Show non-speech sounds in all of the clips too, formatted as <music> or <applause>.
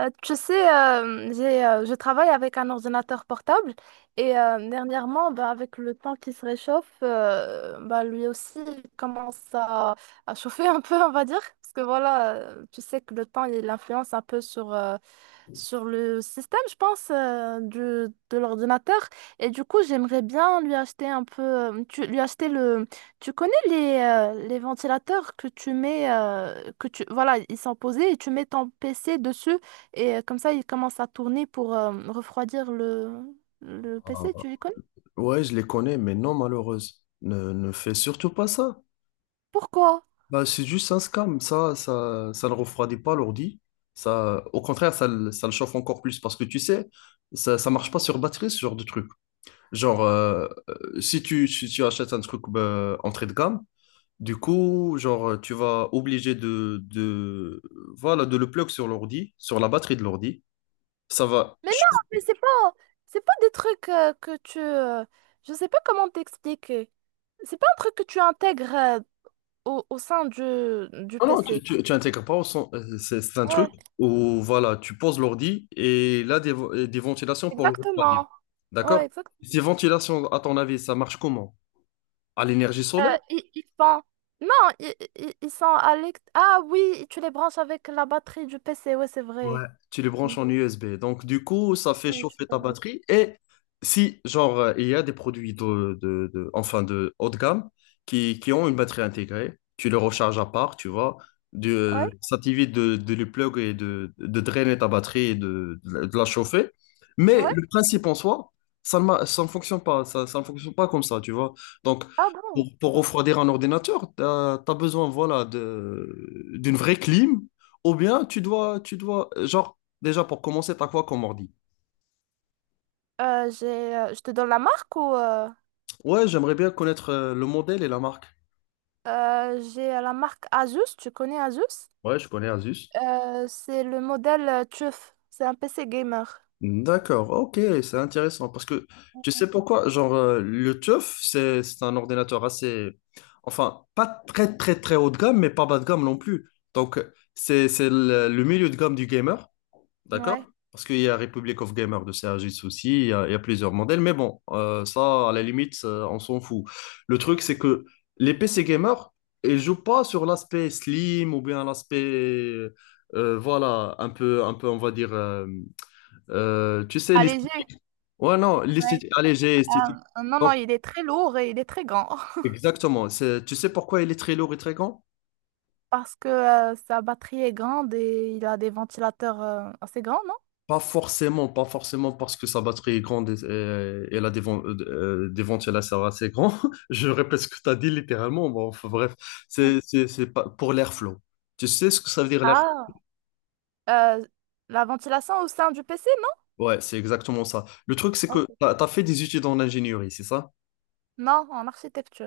Je travaille avec un ordinateur portable et dernièrement, avec le temps qui se réchauffe, lui aussi il commence à chauffer un peu, on va dire. Parce que voilà, tu sais que le temps, il influence un peu sur le système, je pense, de l'ordinateur. Et du coup, j'aimerais bien lui acheter un peu, lui acheter le... Tu connais les ventilateurs que tu mets, voilà, ils sont posés et tu mets ton PC dessus. Et comme ça, il commence à tourner pour refroidir le Ah, PC, tu les connais? ouais, je les connais, mais non, malheureuse. Ne fais surtout pas ça. Pourquoi? Bah, c'est juste un scam. Ça ne refroidit pas l'ordi. Ça, au contraire, ça le chauffe encore plus parce que tu sais, ça marche pas sur batterie, ce genre de truc. Si tu achètes un truc bah, entrée de gamme, du coup, genre, tu vas obligé voilà, de le plug sur l'ordi, sur la batterie de l'ordi. Ça va. Mais non, mais c'est pas des trucs que tu... je sais pas comment t'expliquer. C'est pas un truc que tu intègres au sein du Non, non, PC. Tu intègres pas c'est un truc Ouais, où, tu poses l'ordi et des ventilations pour le refroidir. exactement. D'accord? Ouais, exactement. Ces ventilations, à ton avis, ça marche comment? À l'énergie solaire? Ils sont... Non, ils sont à l'ex- Ah oui, tu les branches avec la batterie du PC, ouais, c'est vrai. Ouais, tu les Mm. branches en USB. Donc, du coup, ça fait Ouais, tu chauffer as ta raison. batterie. Et si, il y a des produits enfin, de haut de gamme qui ont une batterie intégrée, tu les recharges à part, tu vois. Ouais, De Ça t'évite de les plug et de drainer ta batterie et de la chauffer. Mais ouais. le principe en soi, ça ne fonctionne pas. Ça ne fonctionne pas comme ça, tu vois. Donc, Ah bon? Pour refroidir un ordinateur, tu as besoin, voilà, de, d'une vraie clim ou bien tu dois, genre, déjà pour commencer, t'as quoi comme ordi? Je te donne la marque ou euh, Ouais, j'aimerais bien connaître le modèle et la marque. euh, j'ai la marque Asus, tu connais Asus? Ouais, je connais Asus. C'est le modèle TUF, c'est un PC gamer. D'accord, ok, c'est intéressant parce que tu sais pourquoi, le TUF, c'est un ordinateur assez, enfin, pas très très très haut de gamme, mais pas bas de gamme non plus. Donc, c'est le milieu de gamme du gamer. D'accord? Ouais. Parce qu'il y a Republic of Gamers de Sergis aussi, il y a plusieurs modèles, mais bon, ça, à la limite, ça, on s'en fout. Le truc, c'est que les PC gamers, ils jouent pas sur l'aspect slim ou bien l'aspect, voilà, un peu, on va dire, tu sais, Allégé. l'esthétique. Ouais, non, Ouais. l'esthétique allégée, esthétique. Non, Donc, il est très lourd et il est très grand <laughs> exactement. C'est- tu sais pourquoi il est très lourd et très grand? parce que sa batterie est grande et il a des ventilateurs assez grands, non? Pas forcément parce que sa batterie est grande et elle a des ventilateurs assez grands. <laughs> Je répète ce que tu as dit littéralement. Bon, enfin, bref, Ouais. C'est pas pour l'airflow. Tu sais ce que ça veut dire l'airflow? Ah. Euh, la ventilation au sein du PC, Ouais, c'est exactement ça. Le truc, c'est non? Ok. que tu as fait des études en ingénierie, c'est ça? Non, en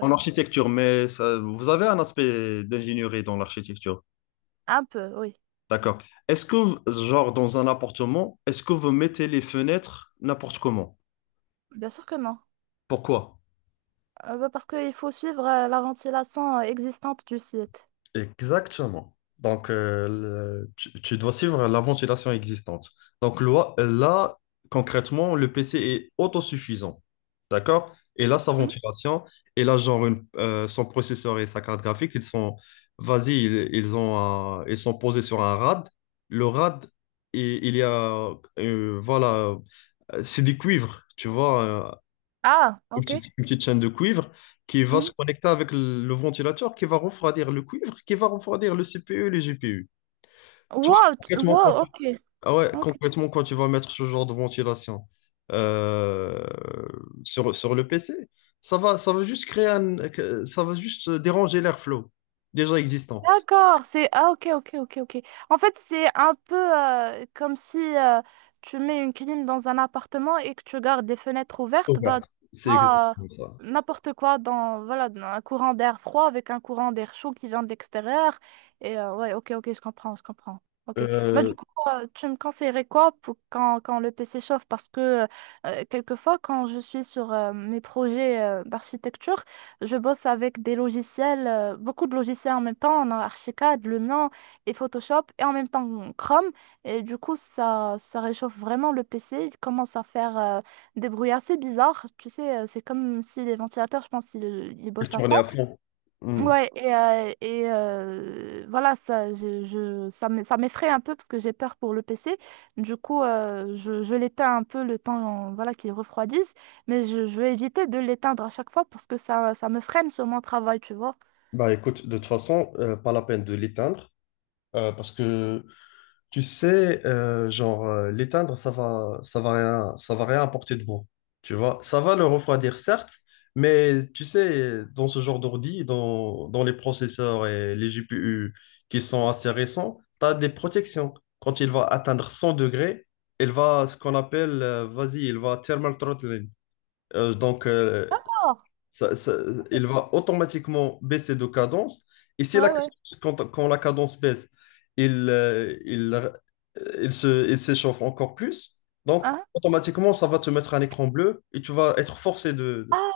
En architecture, mais ça- vous avez un aspect d'ingénierie dans l'architecture. Un peu, oui. D'accord. Est-ce que, genre, dans un appartement, est-ce que vous mettez les fenêtres n'importe comment? Bien sûr que non. Pourquoi? Parce qu'il faut suivre la ventilation existante du site. Exactement. Donc, tu, tu dois suivre la ventilation existante. Donc, là, concrètement, le PC est autosuffisant. D'accord? Et là, sa Mhm. ventilation, et là, son processeur et sa carte graphique, ils sont, vas-y, ils ont ils sont posés sur un RAD. Le RAD, il y a, euh, voilà, c'est du cuivre, tu vois. Ah, Une ok. petite, une petite chaîne de cuivre qui va se Mhm. connecter avec le ventilateur, qui va refroidir le cuivre, qui va refroidir le CPU et les GPU. Toi, concrètement, Wow, ok. ah ouais, Ok, concrètement, quand tu vas mettre ce genre de ventilation euh, sur le PC, ça va juste ça va juste déranger l'airflow déjà existant. d'accord, c'est... Ah ok, ok, ok, ok. En fait, c'est un peu comme si tu mets une clim dans un appartement et que tu gardes des fenêtres ouvertes, Ouverte. C'est ah exactement ça. n'importe quoi dans, voilà, dans un courant d'air froid avec un courant d'air chaud qui vient de l'extérieur. Et ouais, ok, ok, je comprends, je comprends. Ok. Bah, Euh, du coup, tu me conseillerais quoi pour quand le PC chauffe? Parce que quelquefois, quand je suis sur mes projets d'architecture, je bosse avec des logiciels, beaucoup de logiciels en même temps. On a Archicad, Lumion et Photoshop et en même temps Chrome. Et du coup, ça réchauffe vraiment le PC. Il commence à faire des bruits assez bizarres. Tu sais, c'est comme si les ventilateurs, je pense, ils et bossent à tourner fond. à fond. Hmm. Ouais, et voilà, ça, je- ça me- ça m'effraie un peu parce que j'ai peur pour le PC. Du coup, je l'éteins un peu le temps voilà, qu'il refroidisse, mais je vais éviter de l'éteindre à chaque fois parce que ça me freine sur mon travail, tu vois. Bah écoute, de toute façon, pas la peine de l'éteindre parce que tu sais, l'éteindre, ça va rien apporter de bon. Tu vois, ça va le refroidir, certes, mais tu sais, dans ce genre d'ordi, dans les processeurs et les GPU qui sont assez récents, tu as des protections. Quand il va atteindre 100 degrés, il va, ce qu'on appelle, vas-y, il va thermal throttling. Euh, donc, euh, D'accord. ça- ça- il va automatiquement baisser de cadence. Et si la Ouais, ouais. cadence- quand la cadence baisse, il s'échauffe encore plus. Donc, Hein? automatiquement, ça va te mettre un écran bleu et tu vas être forcé de... Ah,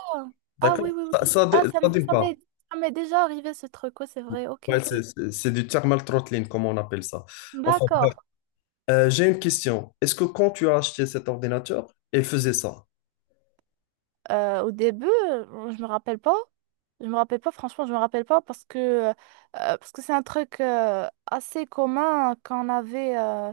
ah D'accord? oui, oui, oui. Ça démarre. Ça m'est déjà arrivé ce truc, ouais, c'est vrai. Ok, Ouais, ok. C'est du thermal throttling, comme on appelle ça. Enfin, D'accord. euh, j'ai une question. Est-ce que quand tu as acheté cet ordinateur, il faisait ça? Au début, je me rappelle pas. Je me rappelle pas, franchement, je me rappelle pas parce que parce que c'est un truc assez commun qu'on avait euh,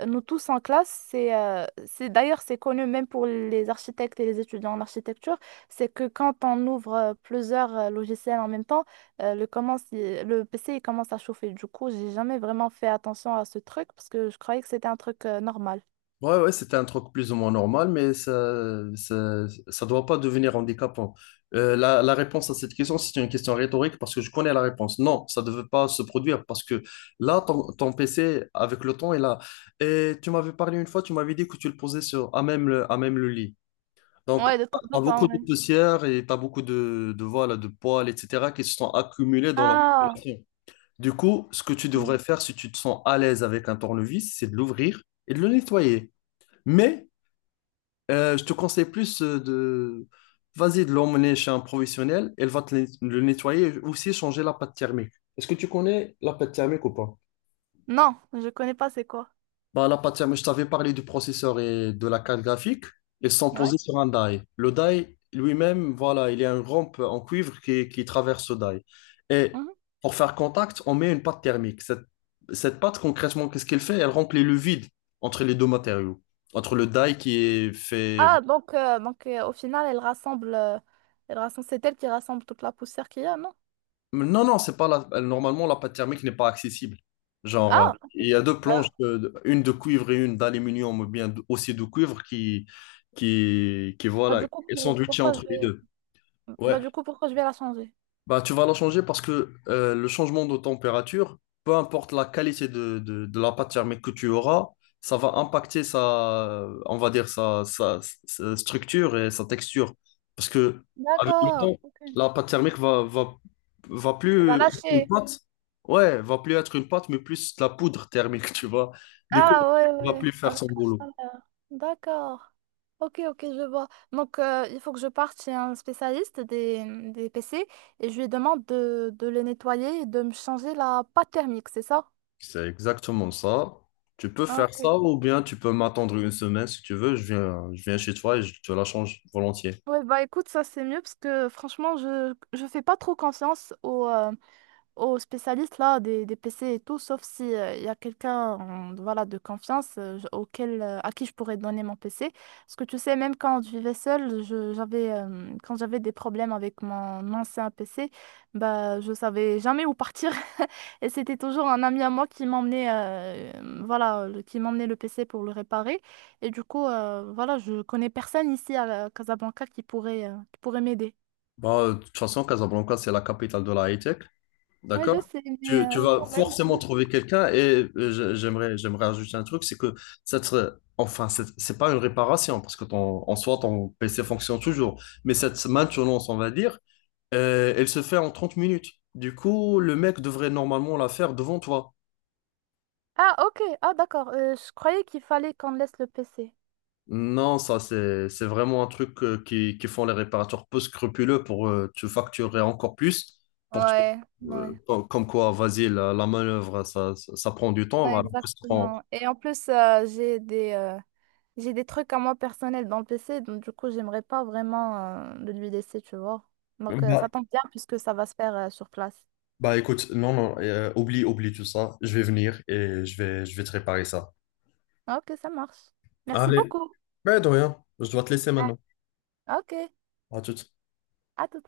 euh, nous tous en classe. C'est d'ailleurs c'est connu même pour les architectes et les étudiants en architecture. C'est que quand on ouvre plusieurs logiciels en même temps, le PC il commence à chauffer. Du coup, j'ai jamais vraiment fait attention à ce truc parce que je croyais que c'était un truc normal. Ouais, ouais, c'était un truc plus ou moins normal, mais ça doit pas devenir handicapant. La réponse à cette question, c'est une question rhétorique parce que je connais la réponse. Non, ça ne devait pas se produire parce que là, ton PC, avec le temps, est là. Et tu m'avais parlé une fois, tu m'avais dit que tu le posais sur, à même le lit. Donc, tu Ouais, de temps as en beaucoup temps, de ouais. poussière et tu as beaucoup voilà, de poils, etc., qui se sont accumulés dans la Ah. population. Du coup, ce que tu devrais faire si tu te sens à l'aise avec un tournevis, c'est de l'ouvrir et de le nettoyer. Mais je te conseille plus de... Vas-y, de l'emmener chez un professionnel. Elle va te le nettoyer et aussi changer la pâte thermique. Est-ce que tu connais la pâte thermique ou pas? Non, je connais pas c'est quoi. Bah, la pâte thermique, je t'avais parlé du processeur et de la carte graphique. Ils sont Ouais. posés sur un die. Le die lui-même, voilà, il y a une rampe en cuivre qui traverse ce die. Et Mhm. pour faire contact, on met une pâte thermique. Cette pâte, concrètement, qu'est-ce qu'elle fait? Elle remplit le vide entre les deux matériaux. Entre le die qui est fait. Ah, donc, au final, elle rassemble, c'est elle qui rassemble toute la poussière qu'il y a, non? Non, non, c'est pas la... Normalement, la pâte thermique n'est pas accessible. Genre, Ah, il ok. y a deux planches, Bah, une de cuivre et une d'aluminium, ou bien aussi de cuivre, qui bah, voilà, du coup, elles sont pour- sandwichées pourquoi je entre les vais... deux. Ouais. Bah, du coup, pourquoi je vais la changer? Bah, tu vas la changer parce que le changement de température, peu importe la qualité de la pâte thermique que tu auras, ça va impacter sa, on va dire, sa structure et sa texture. Parce que avec le D'accord, temps, ok. la pâte thermique va, va, va Elle plus va être une lâcher. pâte. Ouais, va plus être une pâte, mais plus de la poudre thermique, <laughs> tu vois. Du coup, Ah, ouais, elle va ouais. plus faire Avec son boulot. la chaleur. D'accord. Ok, ok, je vois. Donc, il faut que je parte chez un spécialiste des PC et je lui demande de les nettoyer et de me changer la pâte thermique, c'est ça? C'est exactement ça. Tu peux faire Ok. ça ou bien tu peux m'attendre une semaine si tu veux. Je viens chez toi et je te la change volontiers. Ouais, bah écoute, ça c'est mieux parce que franchement, je fais pas trop confiance aux, aux spécialistes là, des PC et tout, sauf si il y a quelqu'un voilà, de confiance auquel, à qui je pourrais donner mon PC. Parce que tu sais, même quand je vivais seule, quand j'avais des problèmes avec mon ancien PC, bah, je savais jamais où partir. <laughs> Et c'était toujours un ami à moi qui m'emmenait qui m'emmenait le PC pour le réparer. Et du coup, voilà, je connais personne ici à Casablanca qui pourrait m'aider. Bah, de toute façon, Casablanca, c'est la capitale de la high-tech. Oui, je D'accord? sais, mais Tu vas quand même. forcément trouver quelqu'un et j'aimerais ajouter un truc, c'est que ça serait, enfin, c'est pas une réparation parce que ton, en soi, ton PC fonctionne toujours. Mais cette maintenance, on va dire, elle se fait en 30 minutes. Du coup, le mec devrait normalement la faire devant toi. Ah, ok. Ah, d'accord. Je croyais qu'il fallait qu'on laisse le PC. Non, ça, c'est vraiment un truc qui font les réparateurs peu scrupuleux pour te facturer encore plus. Pour te- Ouais, ouais, com- comme quoi, vas-y, la manœuvre, ça prend du temps. ouais, Alors que ça prend- exactement. Et en plus, j'ai des trucs à moi personnels dans le PC, donc du coup, j'aimerais pas vraiment le lui laisser, tu vois. Donc, Bah, ça tombe bien puisque ça va se faire sur place. bah, écoute, non, non, oublie tout ça. Je vais venir et je vais te réparer ça. Ah, ok, ça marche. Merci Allez, beaucoup. mais de rien, je dois te laisser Ah, maintenant. ok, À tout. à tout